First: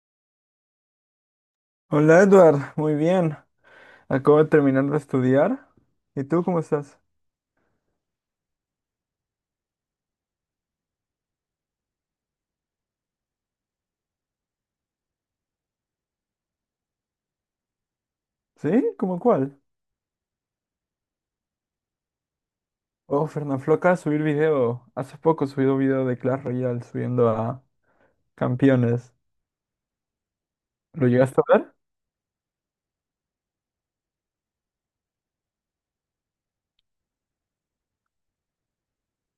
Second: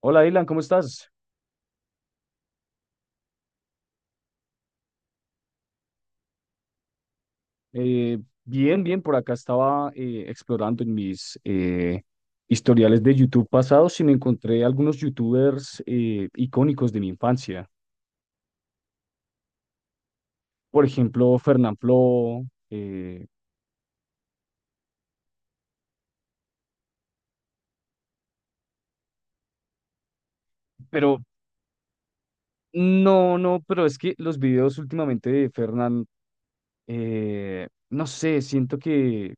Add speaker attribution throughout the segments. Speaker 1: Hola, Dylan, ¿cómo estás?
Speaker 2: Hola Edward, muy bien. Acabo de terminar de estudiar. ¿Y tú cómo estás?
Speaker 1: Eh, bien, bien, por acá estaba explorando en mis historiales de YouTube pasados y me encontré algunos YouTubers icónicos de mi infancia.
Speaker 2: ¿Sí? ¿Cómo cuál?
Speaker 1: Por ejemplo, Fernanfloo, eh,
Speaker 2: Oh, Fernanfloo, acaba de subir video. Hace poco subió un video de Clash Royale subiendo a campeones. ¿Lo
Speaker 1: pero
Speaker 2: llegaste a ver?
Speaker 1: no, no, pero es que los videos últimamente de Fernan, no sé, siento que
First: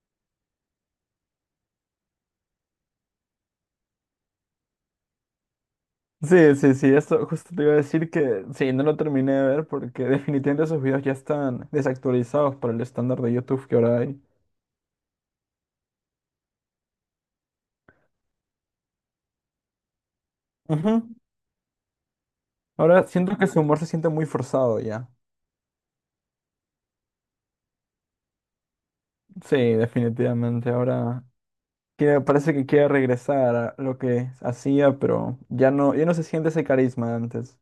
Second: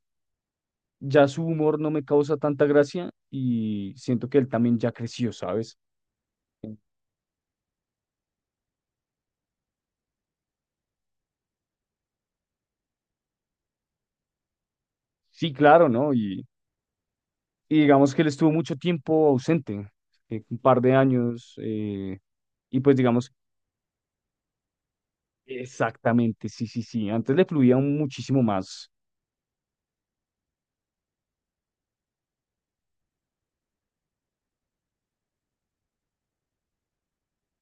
Speaker 1: ya su humor no me causa tanta gracia y siento que él también ya creció, ¿sabes?
Speaker 2: Sí, sí, sí, esto justo te iba a decir que sí, no lo terminé de ver porque definitivamente esos videos ya están desactualizados para el estándar de YouTube que ahora hay.
Speaker 1: Sí, claro, ¿no? Y digamos que él estuvo mucho tiempo ausente, un par de
Speaker 2: Ujú.
Speaker 1: años, y pues
Speaker 2: Ahora
Speaker 1: digamos,
Speaker 2: siento que su humor se siente muy forzado ya.
Speaker 1: exactamente, sí, sí, sí, antes le fluía muchísimo más.
Speaker 2: Sí, definitivamente. Ahora que me parece que quiere regresar a lo que hacía, pero ya no, ya no se siente ese carisma de antes.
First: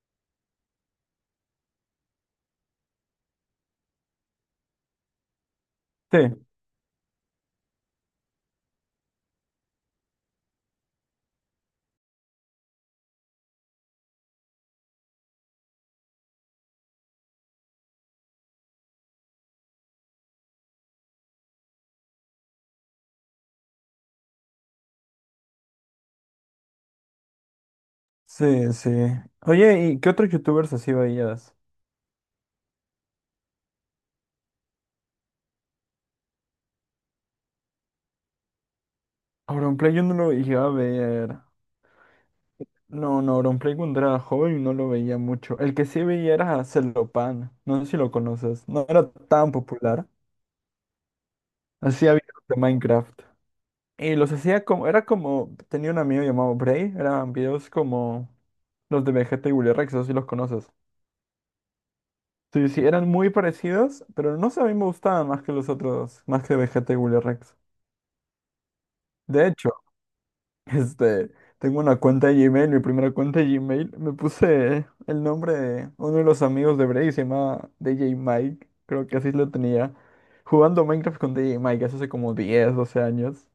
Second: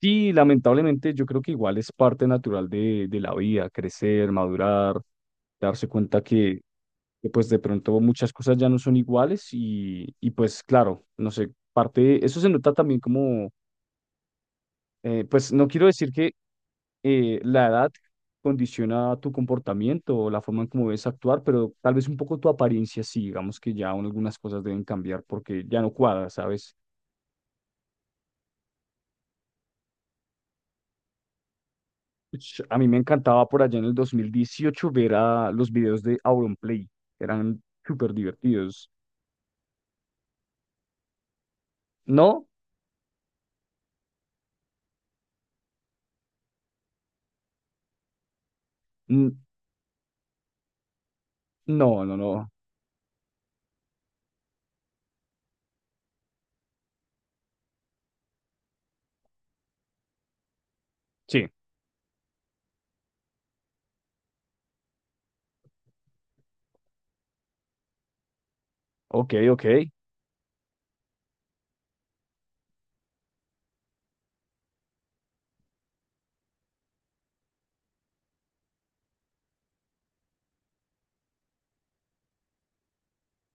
Speaker 1: Sí, lamentablemente yo creo que igual es parte natural de la vida, crecer, madurar, darse
Speaker 2: Sí,
Speaker 1: cuenta que, pues de pronto muchas cosas ya no son iguales y pues claro, no sé, parte, eso se nota también como, pues no quiero decir que la edad condiciona tu comportamiento o la forma en cómo debes actuar, pero tal vez un poco tu apariencia, sí, digamos que ya aún algunas cosas deben cambiar porque ya no cuadra, ¿sabes?
Speaker 2: sí, sí. Oye, ¿y qué otros youtubers así veías?
Speaker 1: Ush, a mí me encantaba por allá en el 2018 ver a los videos de Auronplay, eran súper divertidos.
Speaker 2: Auronplay yo no lo llegaba a ver.
Speaker 1: ¿No?
Speaker 2: No, no, Auronplay cuando era joven no lo veía mucho. El que sí veía era Celopan. No sé si lo conoces. No era
Speaker 1: N-
Speaker 2: tan popular.
Speaker 1: No,
Speaker 2: Hacía
Speaker 1: no,
Speaker 2: videos
Speaker 1: no.
Speaker 2: de Minecraft. Y los hacía como, era como, tenía un amigo llamado Bray. Eran videos como los de Vegeta y Willy Rex, no sé si los conoces.
Speaker 1: Sí,
Speaker 2: Sí, sí, eran muy parecidos, pero no sé, a mí me gustaban más que los otros, más que Vegeta y Willy Rex.
Speaker 1: ok,
Speaker 2: De
Speaker 1: ok,
Speaker 2: hecho, este, tengo una cuenta de Gmail, mi primera cuenta de Gmail, me puse el nombre de uno de los amigos de Bray, se llama DJ Mike, creo que así lo tenía, jugando Minecraft con DJ Mike hace como 10, 12 años,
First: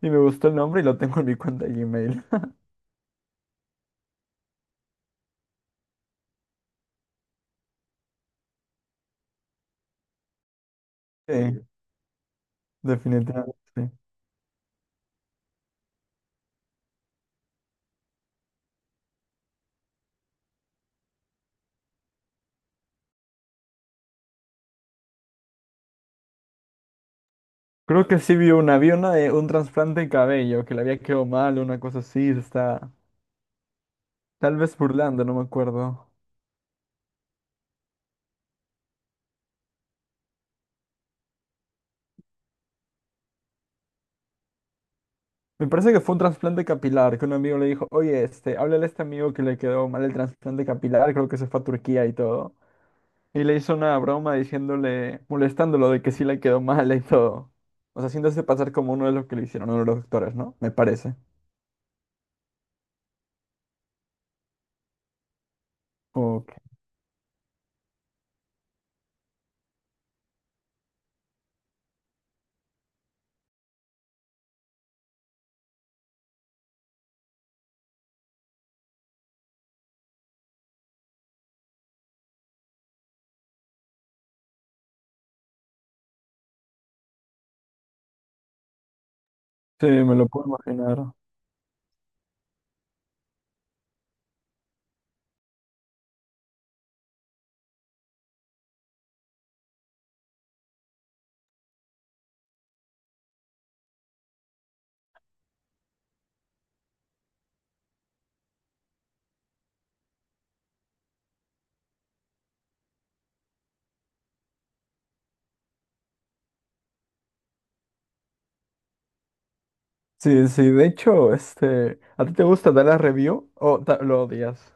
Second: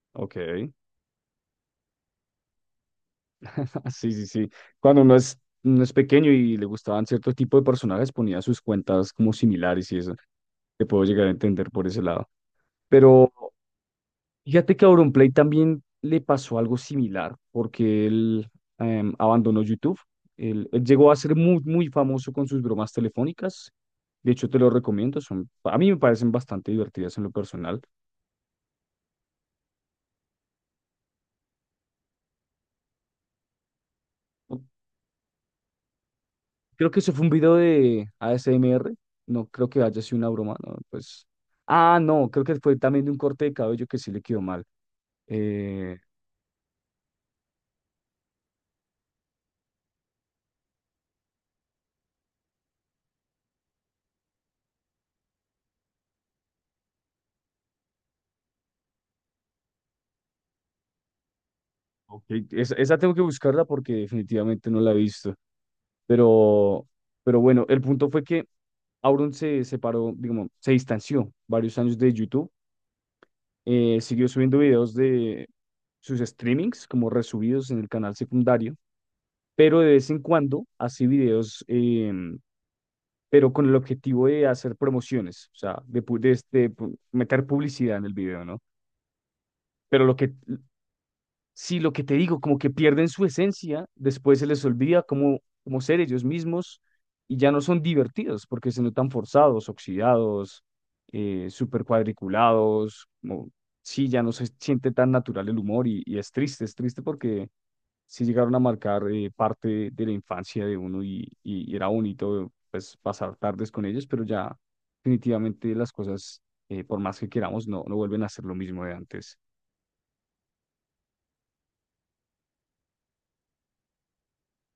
Speaker 2: y me gustó el
Speaker 1: ok.
Speaker 2: nombre y lo tengo en mi cuenta de Gmail.
Speaker 1: Sí, sí, sí. Uno es pequeño y le gustaban cierto tipo de personajes, ponía sus cuentas como similares y eso. Te puedo llegar a
Speaker 2: Sí,
Speaker 1: entender por ese lado. Pero
Speaker 2: definitivamente. Sí.
Speaker 1: fíjate que a Auronplay también le pasó algo similar, porque él abandonó YouTube. Él llegó a ser muy, muy famoso con sus bromas telefónicas. De hecho, te lo recomiendo. Son, a mí me parecen bastante divertidas en lo personal.
Speaker 2: Creo que sí vi una de un trasplante de cabello, que le había quedado mal, una cosa así, está... Tal vez burlando, no me acuerdo.
Speaker 1: Creo que eso fue un video de ASMR. No creo que haya sido una broma, no, pues. Ah, no, creo que fue también de un corte de cabello que sí le quedó mal.
Speaker 2: Me parece
Speaker 1: Eh,
Speaker 2: que fue un trasplante capilar, que un amigo le dijo, oye, este, háblale a este amigo que le quedó mal el trasplante capilar, creo que se fue a Turquía y todo. Y le hizo una broma diciéndole, molestándolo de que sí le quedó mal y todo. O sea, haciéndose pasar como uno de los que le hicieron, uno de los doctores, ¿no? Me parece.
Speaker 1: ok, esa, esa tengo que buscarla porque definitivamente no la he visto.
Speaker 2: Ok.
Speaker 1: Pero, pero bueno, el punto fue que Auron se separó, digamos, se distanció varios años de YouTube, siguió subiendo videos de sus streamings como resubidos en el canal secundario, pero de vez en cuando hace videos, pero con el objetivo de hacer promociones, o sea, de, pu- de este, pu- meter publicidad en el video, ¿no?
Speaker 2: Sí,
Speaker 1: Pero
Speaker 2: me
Speaker 1: lo
Speaker 2: lo
Speaker 1: que
Speaker 2: puedo imaginar.
Speaker 1: Sí, lo que te digo, como que pierden su esencia, después se les olvida cómo, cómo ser ellos mismos y ya no son divertidos porque se notan forzados, oxidados, súper cuadriculados, como, sí, ya no se siente tan natural el humor y es triste porque sí llegaron a marcar parte de la infancia de uno y era bonito pues pasar tardes con ellos, pero ya definitivamente las cosas, por más que queramos, no, no vuelven a ser lo mismo de antes.
Speaker 2: Sí, sí, de hecho, este, ¿a ti te gusta dar la review o ta- lo odias?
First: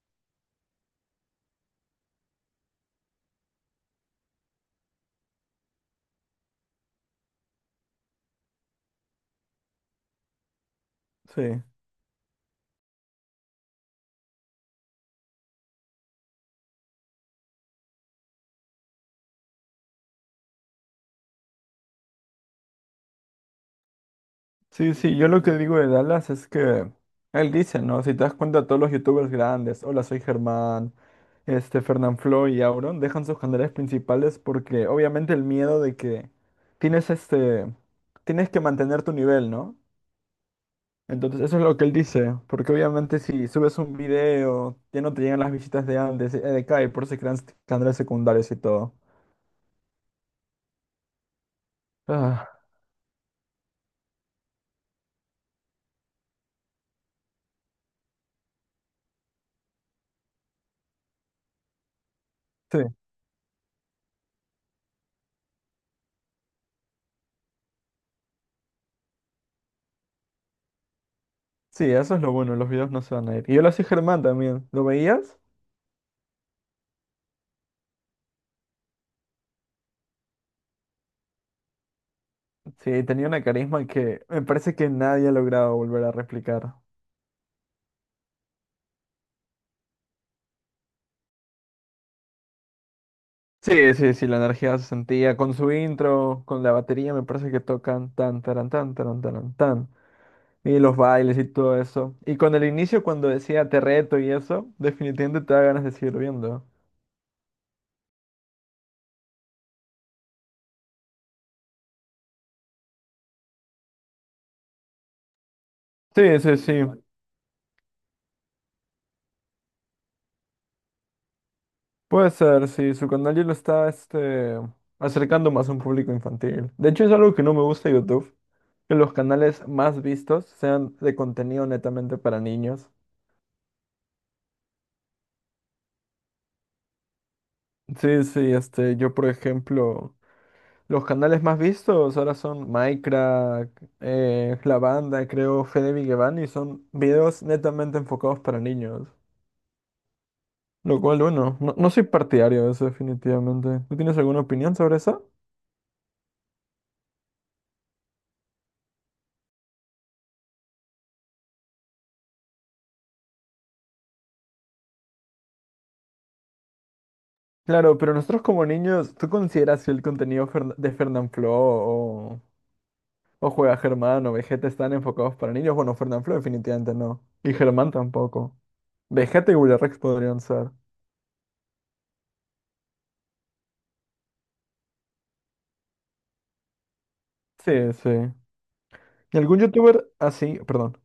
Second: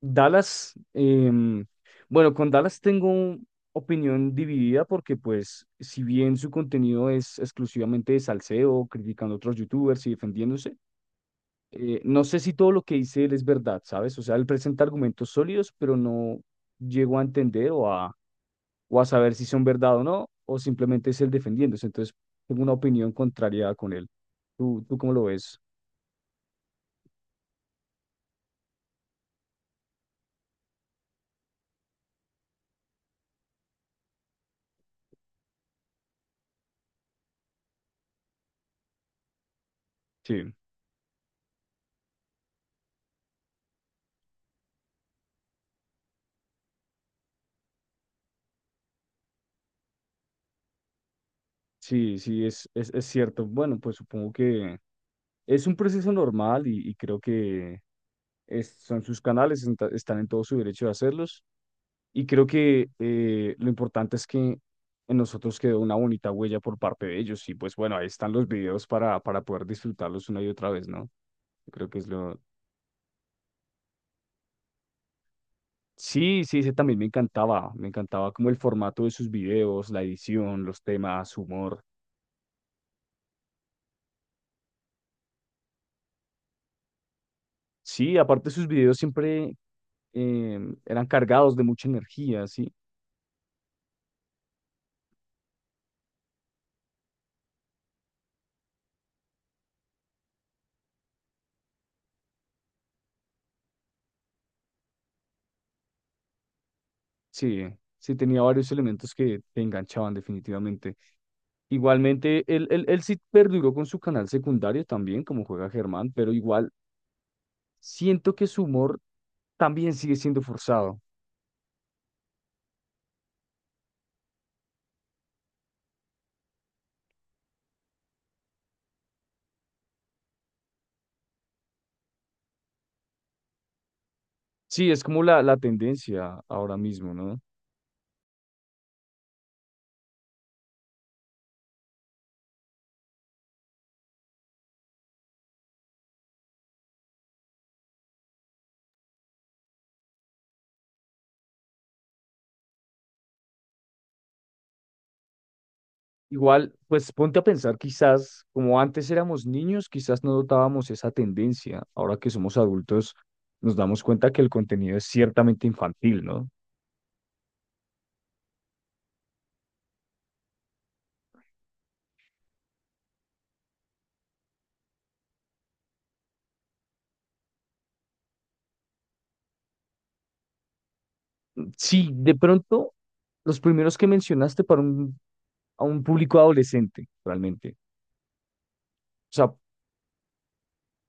Speaker 1: Dallas, bueno, con Dallas tengo opinión dividida porque pues si bien su contenido es exclusivamente de salseo, criticando a otros youtubers y defendiéndose,
Speaker 2: Sí.
Speaker 1: no sé si todo lo que dice él es verdad, ¿sabes? O sea, él presenta argumentos sólidos, pero no llego a entender o a saber si son verdad o no, o simplemente es él defendiéndose. Entonces, tengo una opinión contraria con él.
Speaker 2: Sí,
Speaker 1: Tú cómo
Speaker 2: sí,
Speaker 1: lo
Speaker 2: yo lo que
Speaker 1: ves?
Speaker 2: digo de Dallas es que él dice, ¿no? Si te das cuenta, todos los youtubers grandes, hola, soy Germán, este, Fernanfloo y Auron, dejan sus canales principales porque obviamente el miedo de que tienes este, tienes que mantener tu nivel, ¿no?
Speaker 1: Sí,
Speaker 2: Entonces, eso es lo que él dice, porque obviamente si subes un video, ya no te llegan las visitas de antes, de acá, y por eso se crean canales secundarios y todo.
Speaker 1: sí, sí,
Speaker 2: Ah,
Speaker 1: es cierto. Bueno, pues supongo que... Es un proceso normal y creo que son sus canales, están en todo su derecho de hacerlos. Y creo
Speaker 2: sí,
Speaker 1: que lo importante es que en nosotros quedó una bonita huella por parte de ellos. Y pues bueno, ahí están los videos para poder disfrutarlos una y otra vez, ¿no? Yo
Speaker 2: sí,
Speaker 1: creo que es
Speaker 2: eso es lo
Speaker 1: lo...
Speaker 2: bueno, los videos no se van a ir. Y hola, soy Germán también, ¿lo veías?
Speaker 1: Sí, sí, ese también me encantaba. Me encantaba como el formato de sus videos, la edición, los temas, su humor.
Speaker 2: Sí, tenía una carisma que me parece que nadie ha logrado volver a replicar.
Speaker 1: Sí, aparte sus videos siempre eran cargados de mucha energía, ¿sí?
Speaker 2: Sí, sí, sí, la energía se sentía con su intro, con la batería, me parece que tocan tan, taran, taran, tan, y los bailes y todo eso. Y con el inicio, cuando decía te reto y eso, definitivamente te da ganas de seguir viendo.
Speaker 1: Sí, sí, tenía varios elementos que te enganchaban definitivamente. Igualmente, él sí perduró con su canal secundario también, como juega Germán, pero
Speaker 2: Sí, sí,
Speaker 1: igual
Speaker 2: sí,
Speaker 1: siento que su humor también sigue siendo forzado.
Speaker 2: puede ser, sí, su canal ya lo está, este, acercando más a un público infantil. De hecho, es algo que no me gusta de YouTube, que los canales más vistos sean de contenido netamente para niños.
Speaker 1: Sí, es como la tendencia ahora mismo, ¿no?
Speaker 2: Sí, sí, este, yo por ejemplo, los canales más vistos ahora son Minecraft, La Banda, creo, Fede Vigevani, y son videos netamente enfocados para niños. Lo cual, bueno, no, no soy partidario de eso definitivamente. ¿Tú tienes alguna opinión sobre eso?
Speaker 1: Igual, pues ponte a pensar, quizás como antes éramos niños, quizás no notábamos esa tendencia. Ahora que somos adultos, nos damos cuenta que el contenido es ciertamente infantil, ¿no?
Speaker 2: Claro, pero nosotros como niños, ¿tú consideras que el contenido Fern- de Fernanfloo o Juega Germán o Vegeta están enfocados para niños? Bueno, Fernanfloo definitivamente no. Y Germán tampoco. Vegeta y Willy Rex podrían ser.
Speaker 1: Sí, de pronto, los primeros que mencionaste para un a un público adolescente, realmente.
Speaker 2: Sí,
Speaker 1: O
Speaker 2: sí. ¿Y
Speaker 1: sea,
Speaker 2: algún youtuber así, perdón,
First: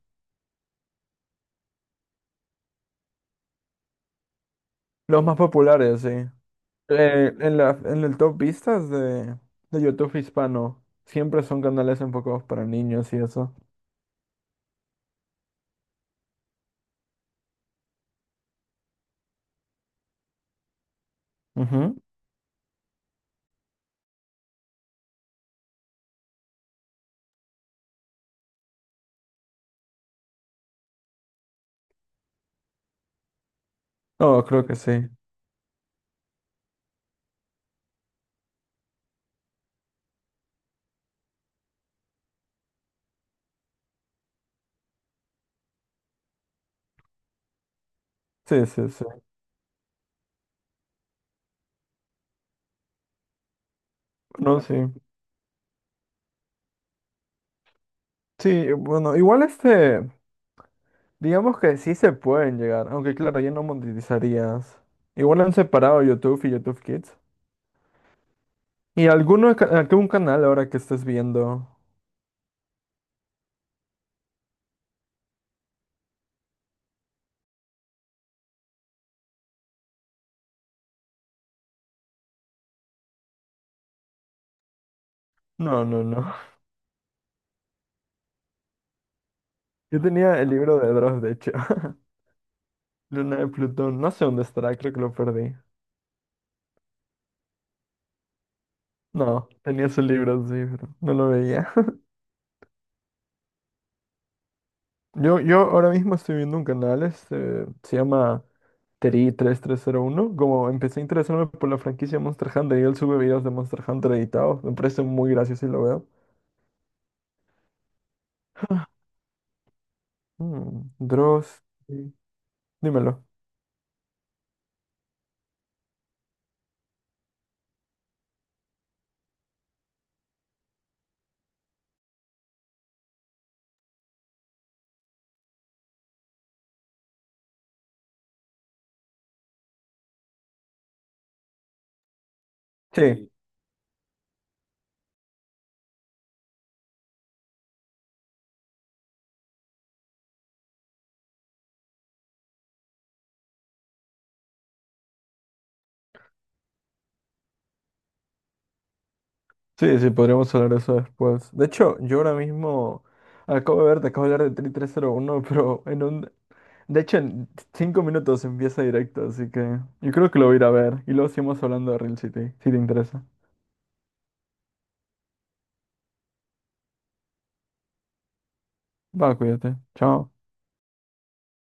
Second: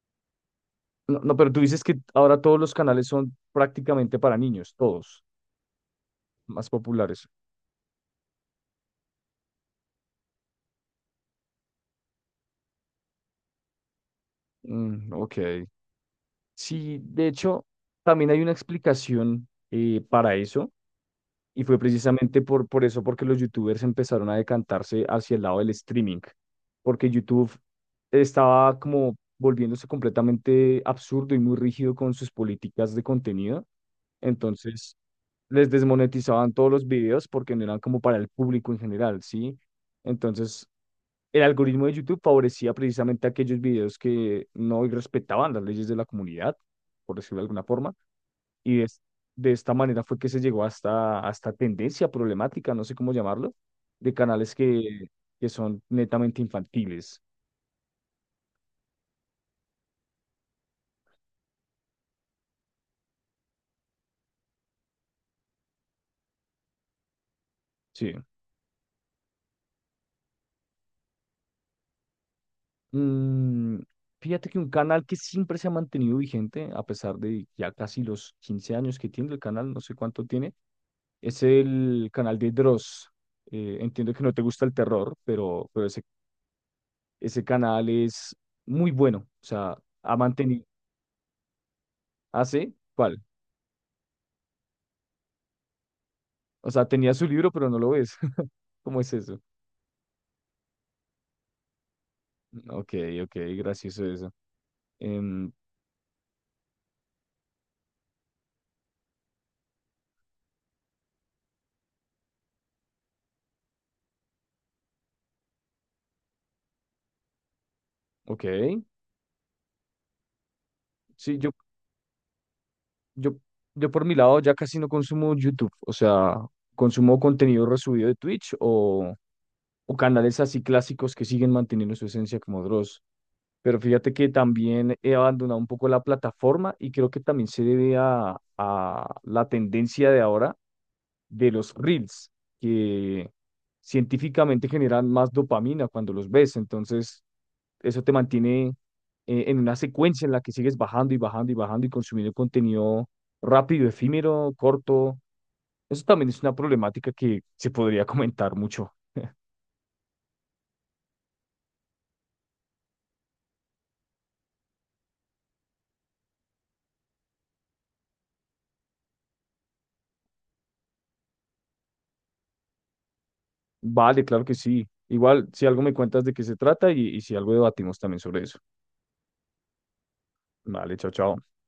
Speaker 1: no, no, pero tú dices que ahora todos los canales son prácticamente para niños, todos,
Speaker 2: los más populares, sí.
Speaker 1: más populares.
Speaker 2: En la, en el top vistas de YouTube hispano, siempre son canales enfocados para niños y eso.
Speaker 1: Mm, ok. Sí, de hecho, también hay una explicación para eso, y fue
Speaker 2: Ujú.
Speaker 1: precisamente por eso, porque los youtubers empezaron a decantarse hacia el lado del streaming, porque YouTube estaba como volviéndose completamente absurdo y muy rígido con sus políticas de contenido.
Speaker 2: No, creo que
Speaker 1: Entonces,
Speaker 2: sí.
Speaker 1: les desmonetizaban todos los videos porque no eran como para el público en general, ¿sí? Entonces, el algoritmo de YouTube favorecía precisamente aquellos videos que no respetaban las leyes de la comunidad, por decirlo de alguna forma,
Speaker 2: Sí,
Speaker 1: y
Speaker 2: sí,
Speaker 1: es-
Speaker 2: sí.
Speaker 1: de esta manera fue que se llegó hasta, hasta tendencia problemática, no sé cómo llamarlo, de canales
Speaker 2: No, sí.
Speaker 1: que son netamente infantiles,
Speaker 2: Sí, bueno, igual este, digamos que sí se pueden llegar, aunque claro, ya no monetizarías. Igual han separado YouTube y YouTube Kids.
Speaker 1: sí.
Speaker 2: ¿Y alguno, ca- algún canal ahora que estés viendo?
Speaker 1: Mm, fíjate que un canal que siempre se ha mantenido vigente, a pesar de ya casi los 15 años que tiene el canal, no sé cuánto tiene, es el canal de Dross. Entiendo que no te gusta el terror,
Speaker 2: No,
Speaker 1: pero ese,
Speaker 2: no, no.
Speaker 1: ese canal es muy bueno. O sea,
Speaker 2: Yo
Speaker 1: ha
Speaker 2: tenía el
Speaker 1: mantenido.
Speaker 2: libro de Dross, de hecho.
Speaker 1: ¿Hace? ¿Cuál?
Speaker 2: Luna de Plutón, no sé dónde estará, creo que lo perdí.
Speaker 1: O sea, tenía su libro, pero no lo ves. ¿Cómo es eso?
Speaker 2: No, tenía su libro, sí, pero no lo veía.
Speaker 1: Ok, ok, gracioso eso.
Speaker 2: Yo,
Speaker 1: Em,
Speaker 2: yo ahora mismo estoy viendo un canal, este, se llama Teri 3301. Como empecé a interesarme por la franquicia Monster Hunter y él sube videos de Monster Hunter editados, me parece muy gracioso y lo veo.
Speaker 1: ok,
Speaker 2: Mm,
Speaker 1: sí,
Speaker 2: Dross, sí, dímelo.
Speaker 1: yo, yo por mi lado ya casi no consumo YouTube, o sea, consumo contenido resubido de Twitch o canales así clásicos que siguen manteniendo su esencia como Dross. Pero fíjate que también he abandonado un poco la plataforma y creo que también se debe a la tendencia de ahora de los reels,
Speaker 2: Sí,
Speaker 1: que científicamente generan más dopamina cuando los ves. Entonces, eso te mantiene en una secuencia en la que sigues bajando y bajando y bajando y consumiendo contenido rápido, efímero, corto. Eso también es una problemática que se podría comentar mucho.
Speaker 2: sí. Sí, sí, podríamos hablar de eso después. De hecho, yo ahora mismo te acabo de hablar de Teri 301, de hecho, en 5 minutos empieza directo, así que yo creo que lo voy a ir a ver. Y luego seguimos hablando de Real City, si te interesa.
Speaker 1: Vale, claro que sí. Igual, si algo me cuentas de qué se trata y si algo debatimos también sobre eso.
Speaker 2: Va, cuídate. Chao.
Speaker 1: Vale, chao, chao.